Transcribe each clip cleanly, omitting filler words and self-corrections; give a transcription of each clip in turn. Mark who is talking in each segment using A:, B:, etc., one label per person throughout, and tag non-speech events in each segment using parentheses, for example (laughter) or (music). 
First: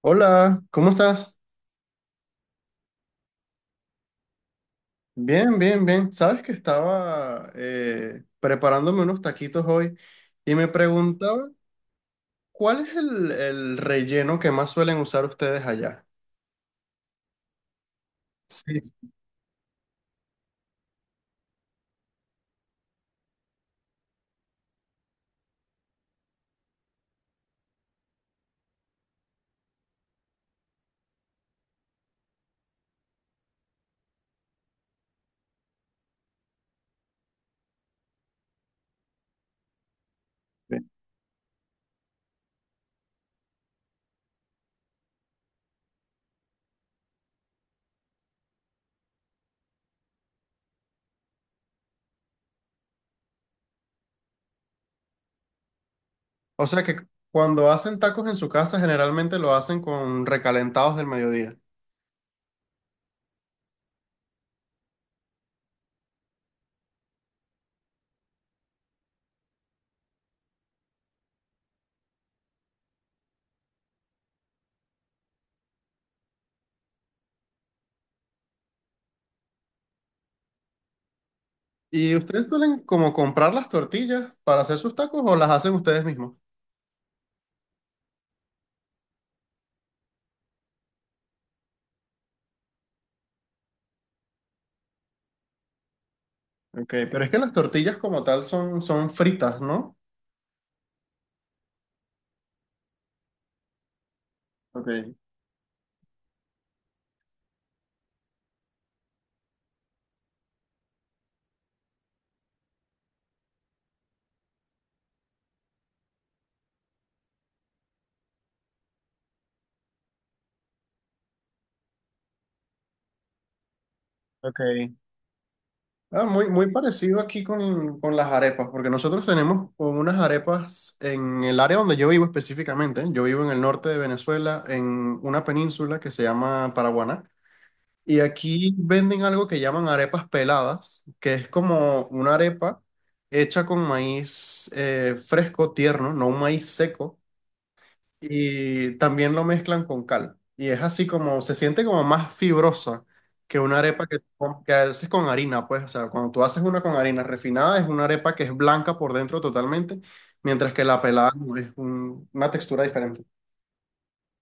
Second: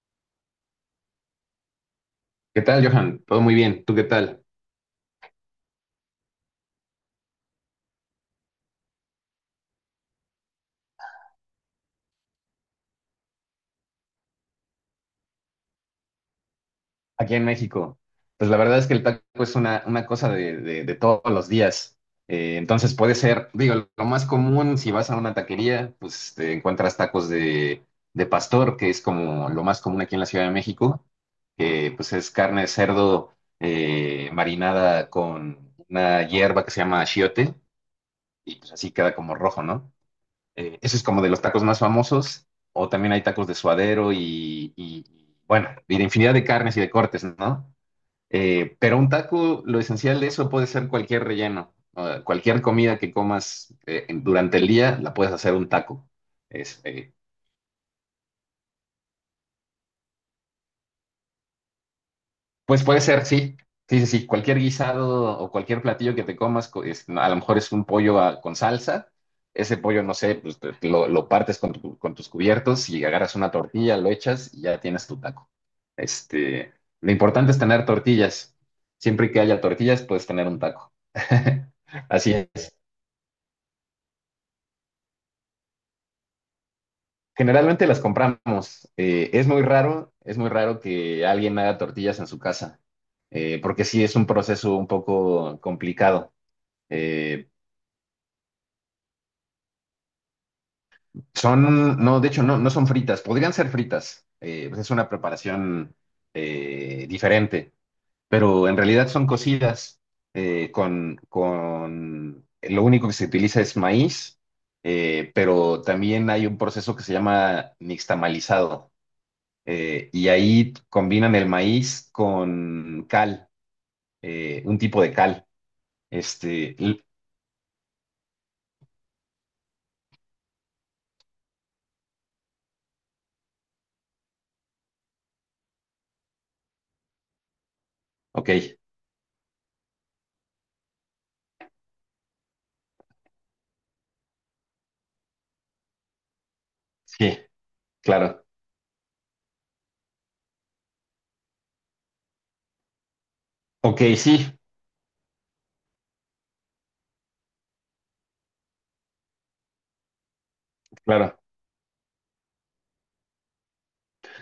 A: Hola, ¿cómo estás?
B: ¿Qué tal, Johan? Todo muy bien. ¿Tú qué tal?
A: Bien, bien, bien. Sabes que estaba preparándome unos taquitos hoy y me preguntaba cuál es el relleno que más suelen usar ustedes allá.
B: Aquí en México. Pues la verdad es
A: Sí.
B: que el taco es una cosa de todos los días. Entonces puede ser, digo, lo más común si vas a una taquería, pues te encuentras tacos de pastor, que es como lo más común aquí en la Ciudad de México, que pues es carne de cerdo marinada con una hierba que se llama achiote y pues así queda como rojo, ¿no? Eh,
A: Sí.
B: ese es como de los tacos más famosos. O también hay tacos de suadero y, bueno, y de infinidad de carnes y de cortes, ¿no? Pero un taco, lo esencial de eso puede ser cualquier relleno, o cualquier comida que comas, durante el día, la puedes hacer un taco.
A: O
B: Es,
A: sea que
B: eh,
A: cuando hacen tacos en su casa generalmente lo hacen con recalentados del mediodía.
B: Pues puede ser, sí. Sí, sí, sí. Cualquier guisado o cualquier platillo que te comas, a lo mejor es un pollo con salsa. Ese pollo, no sé, pues lo partes con tus cubiertos y agarras una tortilla, lo echas y ya tienes tu taco. Este, lo importante es tener tortillas. Siempre que haya tortillas, puedes tener un taco. (laughs)
A: ¿Y
B: Así
A: ustedes
B: es.
A: suelen como comprar las tortillas para hacer sus tacos o las hacen ustedes mismos?
B: Generalmente las compramos. Es muy raro, es muy raro que alguien haga tortillas en su casa, porque sí es un proceso un poco complicado.
A: Ok, pero es que
B: Eh,
A: las tortillas como tal son, fritas, ¿no?
B: no, de hecho, no, no son fritas, podrían ser fritas, pues es una
A: Ok,
B: preparación diferente, pero en realidad son cocidas con, lo único que se utiliza es maíz, pero también hay un proceso que se llama nixtamalizado, y ahí combinan el maíz con cal,
A: ok.
B: un tipo de cal.
A: Ah, muy, muy
B: Este, l-
A: parecido aquí con las arepas, porque nosotros tenemos como unas arepas en el área donde yo vivo específicamente. Yo vivo en el norte de Venezuela, en una península que se llama Paraguaná, y
B: ok,
A: aquí venden algo que llaman arepas peladas, que es como una arepa hecha con maíz fresco, tierno, no un maíz seco
B: sí, claro.
A: y también lo mezclan con cal. Y es así como, se siente como más fibrosa que una
B: Ok,
A: arepa que,
B: sí,
A: que haces con harina, pues, o sea, cuando tú haces una con harina refinada es una arepa que es blanca por dentro totalmente, mientras que la pelada
B: claro.
A: no, es una textura diferente.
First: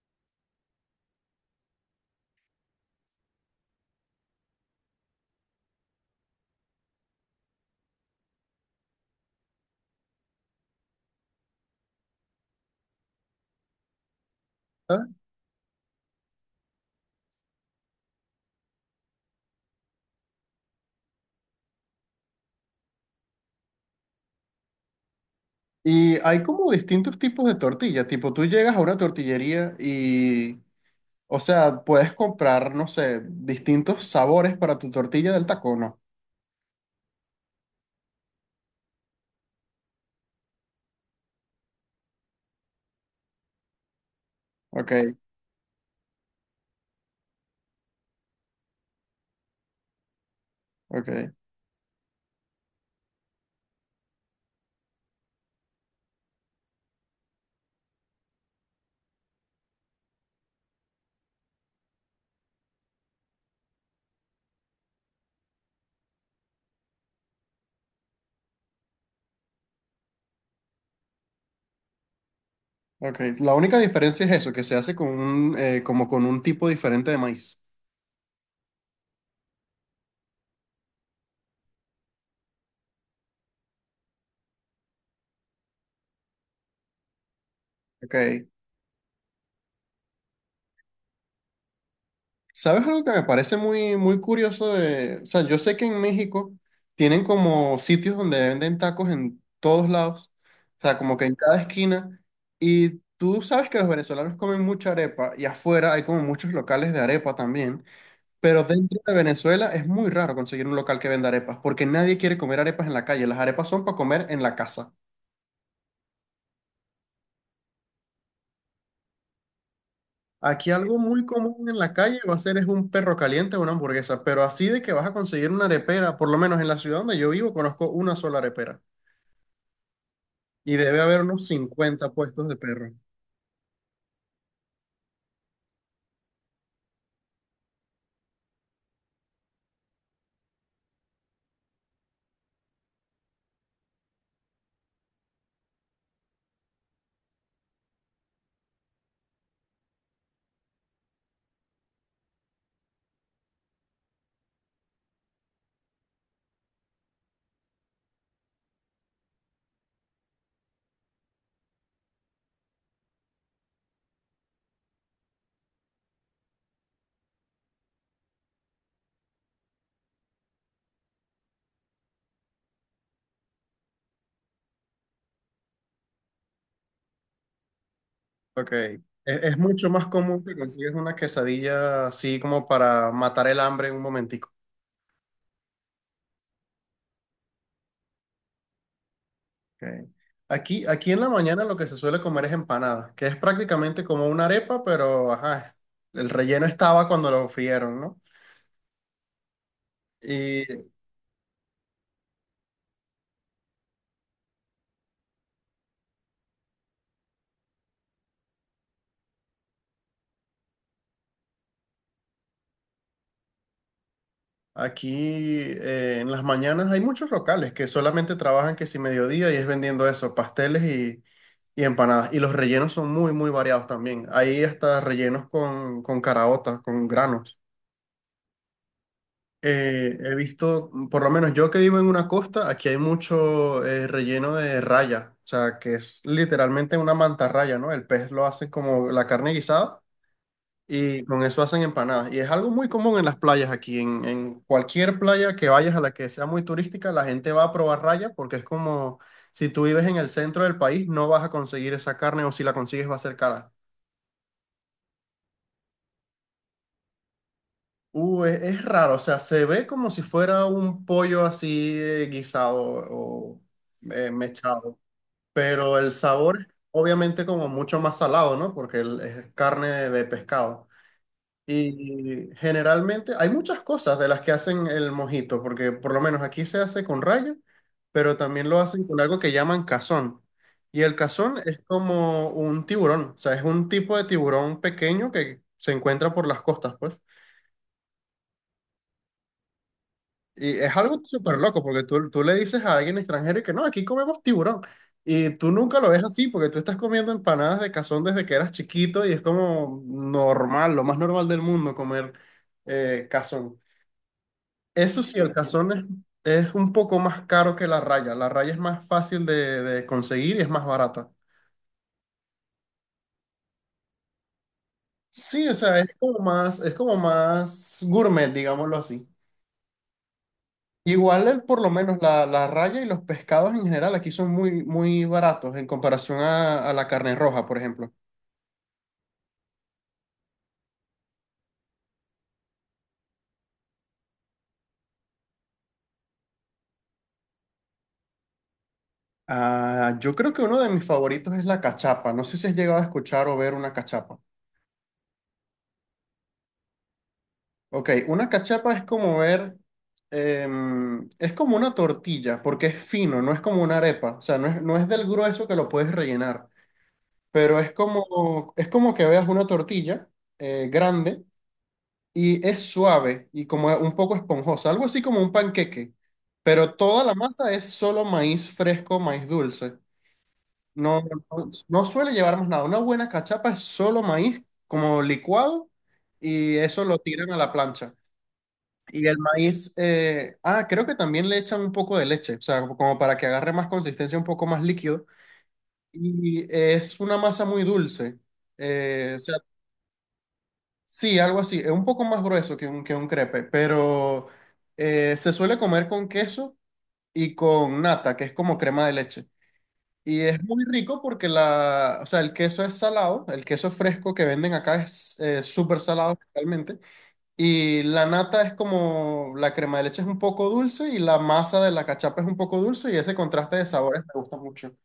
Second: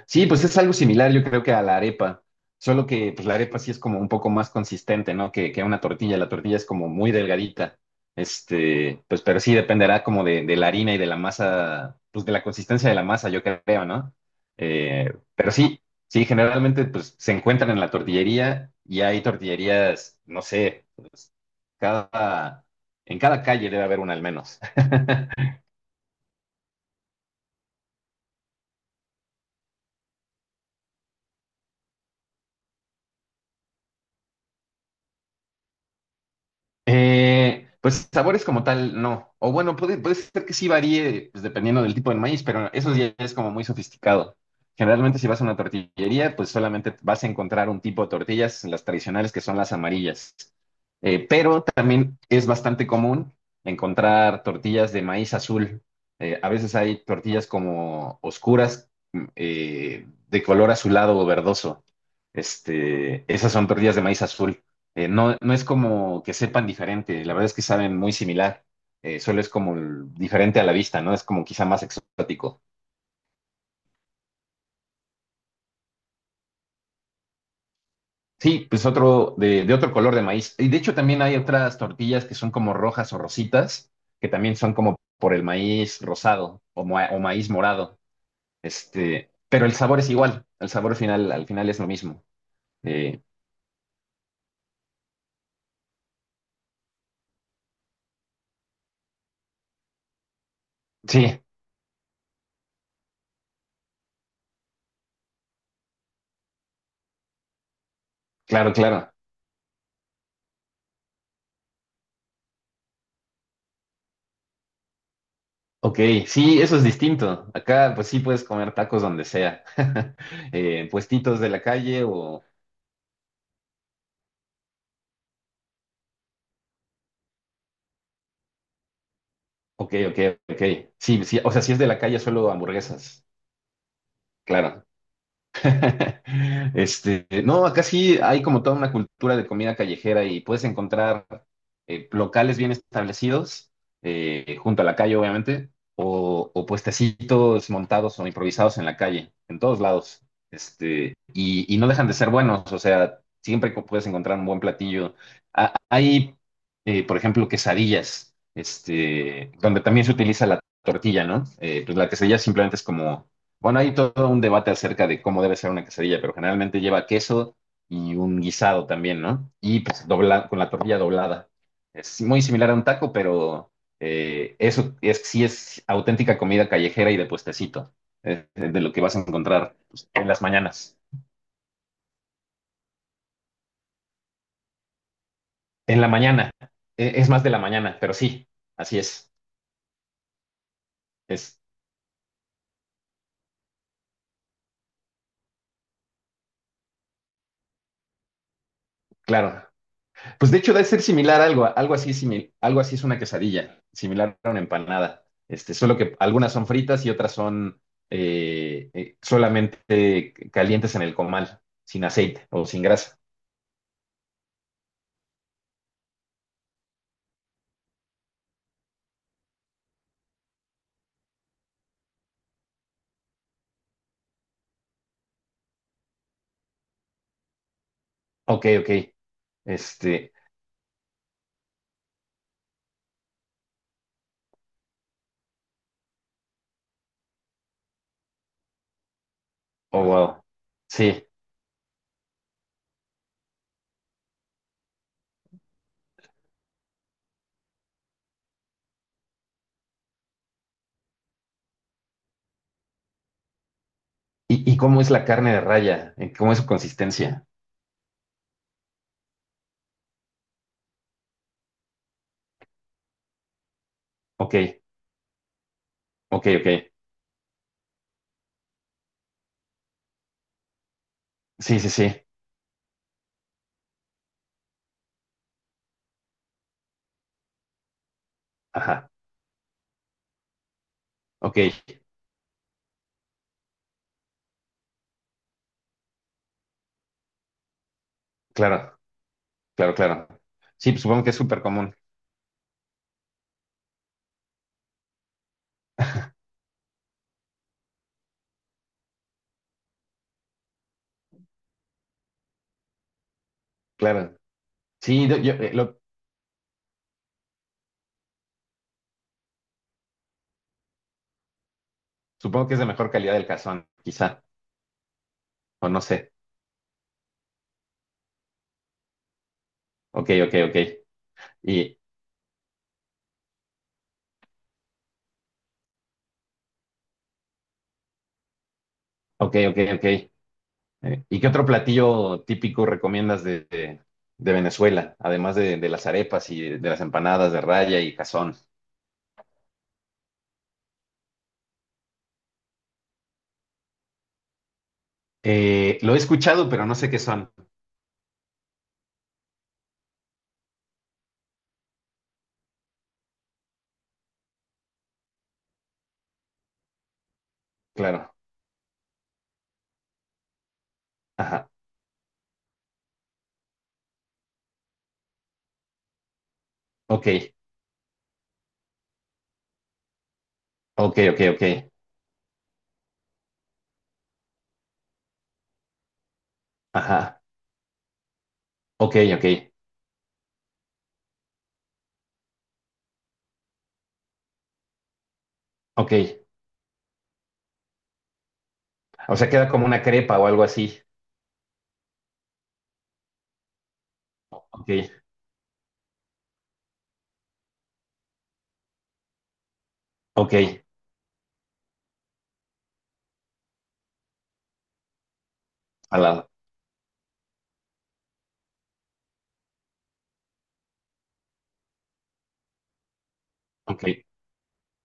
B: Sí, pues es algo similar, yo creo que a la arepa, solo que pues la arepa sí es como un poco más consistente, ¿no? Que una tortilla, la tortilla es como muy delgadita, pues pero sí dependerá como de la harina y de la masa, pues de la consistencia de la masa, yo creo, ¿no? Eh,
A: ¿Sabes?
B: pero sí, sí, generalmente pues se encuentran en la tortillería y hay tortillerías, no sé, cada, en cada calle debe haber una al menos. (laughs)
A: Y hay como distintos tipos de tortilla, tipo tú llegas a una tortillería y, o sea, puedes comprar, no sé, distintos sabores para tu tortilla del taco, ¿no?
B: Pues sabores como tal, no. O bueno, puede ser que sí varíe pues, dependiendo del tipo de maíz, pero eso ya es como muy sofisticado.
A: Ok,
B: Generalmente si vas a una tortillería, pues solamente vas a encontrar un tipo de tortillas, las tradicionales que son las amarillas. Eh,
A: ok.
B: pero también es bastante común encontrar tortillas de maíz azul. A veces hay tortillas como oscuras, de color azulado o verdoso. Esas son tortillas de maíz azul. No, no es como que sepan diferente, la verdad es que saben muy similar, solo es como diferente a la vista, ¿no? Es como quizá más exótico.
A: Ok, la única diferencia es eso, que se hace con como con un tipo diferente de maíz.
B: Sí, pues otro de otro color de maíz. Y de hecho también hay otras tortillas que son como rojas o rositas, que también son como por el maíz rosado o maíz morado.
A: Ok,
B: Pero el sabor es igual, el sabor final, al final es lo mismo.
A: ¿sabes algo que
B: Eh,
A: me parece muy, muy curioso de, o sea, yo sé que en México tienen como sitios donde venden tacos en todos lados, o sea, como que en
B: sí,
A: cada esquina, y tú sabes que los venezolanos comen mucha arepa, y afuera hay como muchos locales de arepa también, pero
B: claro,
A: dentro
B: claro.
A: de Venezuela es muy raro conseguir un local que venda arepas, porque nadie quiere comer arepas en la calle, las arepas son para comer en la casa.
B: Ok, sí, eso es distinto. Acá, pues sí puedes comer tacos donde sea. (laughs)
A: Aquí
B: En
A: algo muy
B: puestitos de la
A: común en la
B: calle
A: calle va a
B: o.
A: ser es un perro caliente o una hamburguesa, pero así de que vas a conseguir una arepera, por lo menos en la ciudad donde yo vivo conozco una sola arepera
B: Ok, ok, ok.
A: y debe haber
B: Sí, sí,
A: unos
B: o sea, si es de la
A: 50
B: calle,
A: puestos
B: solo
A: de perro.
B: hamburguesas. Claro. (laughs) No, acá sí hay como toda una cultura de comida callejera y puedes encontrar locales bien establecidos, junto a la calle, obviamente, o, puestecitos montados o improvisados en la calle, en todos lados. Y no dejan de ser buenos, o sea, siempre puedes encontrar un buen platillo. Ah, hay, por ejemplo, quesadillas, donde también se utiliza la tortilla, ¿no? Pues la quesadilla simplemente es como bueno, hay todo un debate acerca de cómo debe ser una quesadilla, pero generalmente lleva queso y un guisado también, ¿no? Y pues dobla, con la tortilla doblada. Es muy similar a un taco, pero eso es, sí es auténtica comida callejera y de puestecito, eh,
A: Ok.
B: de lo
A: Es,
B: que vas a
A: es
B: encontrar
A: mucho más
B: pues, en las
A: común que consigues
B: mañanas.
A: una quesadilla así como para matar el hambre en un momentico.
B: En la mañana, es más de la mañana, pero sí, así
A: Ok. Aquí en la
B: es
A: mañana lo que se suele comer es empanada, que es prácticamente como una arepa, pero ajá, el relleno estaba cuando lo frieron, ¿no?
B: claro. Pues de hecho debe
A: Y
B: ser similar a algo así, algo así es una quesadilla, similar a una empanada. Solo que algunas son fritas y otras son solamente calientes en el comal, sin aceite o sin grasa.
A: aquí en las mañanas hay muchos locales que solamente trabajan que si mediodía y es vendiendo eso, pasteles y empanadas. Y los rellenos son muy, muy variados también. Hay hasta rellenos con, caraotas, con granos.
B: Ok, ok. Este,
A: He visto, por lo menos yo que vivo en una costa, aquí hay mucho relleno de raya, o sea, que es literalmente una mantarraya, ¿no? El pez lo hacen como la carne guisada
B: oh wow.
A: y
B: Sí.
A: con eso hacen empanadas. Y es algo muy común en las playas aquí. En cualquier playa que vayas a la que sea muy turística, la gente va a probar raya porque es como si tú vives en el centro del país, no vas a conseguir esa carne o si la consigues va a ser cara.
B: ¿Y cómo es la carne de raya? ¿En ¿Cómo es su consistencia?
A: Es raro, o sea, se ve como si fuera un pollo así guisado o
B: Ok,
A: mechado, pero el
B: ok,
A: sabor es
B: ok.
A: obviamente como mucho más salado, ¿no? Porque es carne de pescado.
B: Sí, sí, sí.
A: Y generalmente hay muchas cosas de las que hacen el mojito, porque por lo menos aquí se hace con raya, pero también lo hacen
B: Ajá.
A: con algo que llaman cazón. Y el cazón
B: Ok,
A: es como un tiburón, o sea, es un tipo de tiburón pequeño que se encuentra por las costas, pues.
B: claro, claro, claro.
A: Y
B: Sí,
A: es
B: pues
A: algo
B: supongo que es
A: súper
B: súper
A: loco,
B: común.
A: porque tú, le dices a alguien extranjero y que no, aquí comemos tiburón. Y tú nunca lo ves así, porque tú estás comiendo empanadas de cazón desde que eras chiquito y es como normal, lo más normal del mundo comer cazón.
B: Claro.
A: Eso
B: Sí,
A: sí, el calzón es un poco más caro que la raya. La raya es más fácil de, conseguir y es más barata.
B: supongo que es de mejor calidad del cazón, quizá,
A: Sí, o
B: o
A: sea,
B: no sé.
A: es como más gourmet, digámoslo así.
B: Ok, ok, ok.
A: Igual, por lo
B: Y,
A: menos la, raya y los pescados en general aquí son muy, muy baratos en comparación a la carne roja, por ejemplo.
B: ok, ok, ok. ¿Y qué otro platillo típico recomiendas de Venezuela, además de las arepas y de las empanadas de raya y cazón?
A: Ah, yo creo que uno de mis favoritos es la cachapa. No sé si has llegado a escuchar o ver una cachapa.
B: Lo he escuchado, pero no sé qué son.
A: Ok, una cachapa es como es como una tortilla, porque es fino, no es como una arepa, o sea, no es del grueso que lo puedes rellenar, pero es
B: Claro.
A: como, es como que veas una tortilla grande
B: Ajá.
A: y es suave y como un poco esponjosa, algo así como un panqueque, pero toda
B: Ok,
A: la masa es solo maíz fresco, maíz dulce,
B: ok,
A: no,
B: ok, ok.
A: no, no suele llevar más nada, una buena cachapa es solo maíz como licuado y eso lo
B: Ajá.
A: tiran a la plancha.
B: Ok,
A: Y el
B: ok,
A: maíz, creo que también le echan un poco de leche, o sea, como para que agarre más consistencia, un poco más líquido.
B: ok.
A: Y es una masa muy dulce.
B: O
A: O
B: sea,
A: sea,
B: queda como una crepa o algo así.
A: sí, algo así. Es un poco más grueso que un crepe, pero
B: Ok,
A: se suele comer con queso y con nata, que es como crema de leche. Y es
B: ok.
A: muy rico porque o sea, el queso es salado, el queso fresco que venden acá es súper
B: Al
A: salado
B: lado.
A: realmente. Y la nata es como, la crema de leche es un poco dulce y la masa de la cachapa es un poco dulce y ese contraste de
B: Ok.
A: sabores me gusta mucho.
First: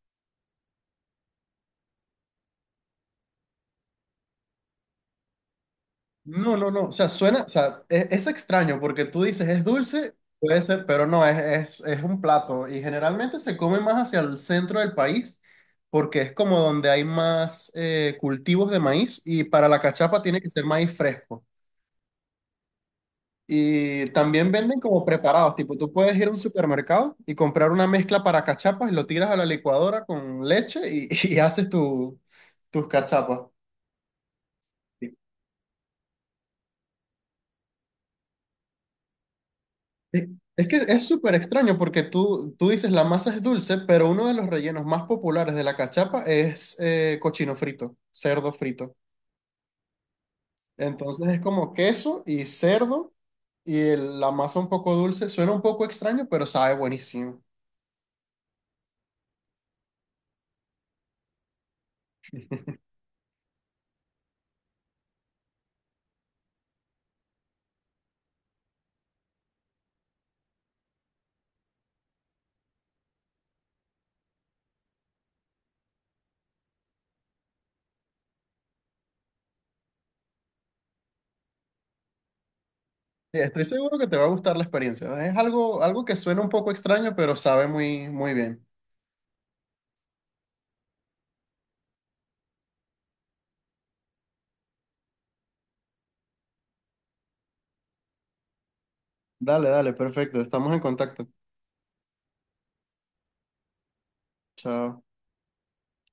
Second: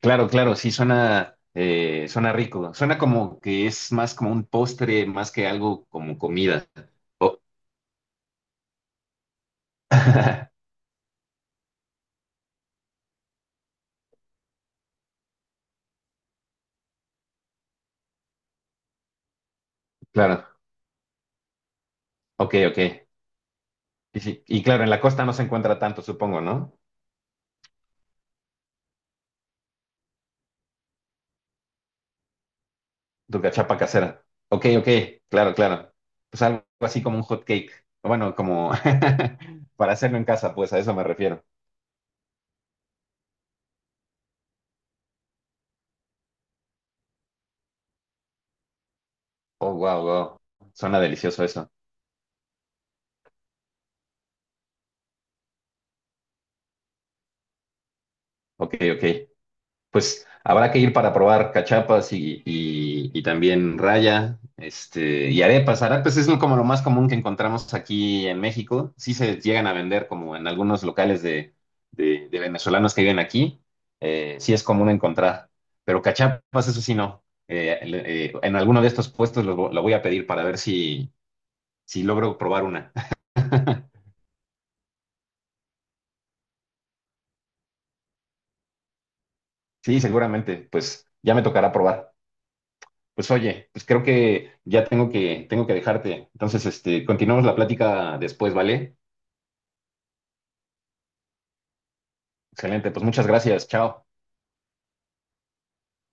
B: Claro, claro, sí suena, suena rico. Suena como que es más como un postre, más que algo como
A: No,
B: comida.
A: no, no, o sea,
B: Oh,
A: suena, o sea, es extraño porque tú dices es dulce, puede
B: (laughs)
A: ser, pero no, es un plato y generalmente se come más hacia el centro del país porque es como donde hay más cultivos de maíz y para la cachapa tiene
B: claro,
A: que ser maíz fresco.
B: ok, ok.
A: Y
B: Sí,
A: también
B: y
A: venden
B: claro, en la
A: como
B: costa no se
A: preparados, tipo,
B: encuentra
A: tú
B: tanto,
A: puedes ir a un
B: supongo, ¿no?
A: supermercado y comprar una mezcla para cachapas y lo tiras a la licuadora con leche y, (laughs) y haces tus cachapas.
B: Tu casera. Ok, ok,
A: Sí.
B: claro, claro. Pues algo así como un hot cake. Bueno, como (laughs) para hacerlo en
A: Es
B: casa,
A: es
B: pues
A: que
B: a eso me
A: es súper
B: refiero.
A: extraño porque tú dices la masa es dulce, pero uno de los rellenos más populares de la cachapa es cochino frito, cerdo frito.
B: Oh, wow, wow. Suena
A: Entonces es
B: delicioso eso.
A: como queso y cerdo y la masa un poco dulce. Suena un poco extraño, pero sabe buenísimo.
B: Ok, ok. Pues habrá que ir para probar cachapas y también raya, y arepas. Arepas es como lo más común que encontramos aquí en México. Sí se llegan a vender como en algunos locales de venezolanos que viven aquí. Sí es común encontrar, pero cachapas eso sí no. En alguno de estos puestos lo voy a pedir para ver si logro probar una.
A: Sí, estoy
B: (laughs)
A: seguro que te va a gustar la experiencia. Es algo que suena un poco extraño, pero sabe muy, muy bien.
B: Sí, seguramente, pues ya me tocará probar. Pues oye, pues creo que ya tengo que dejarte. Entonces, continuamos la plática después, ¿vale?
A: Dale, dale, perfecto. Estamos en contacto.
B: Excelente, pues muchas gracias, chao.
A: Chao.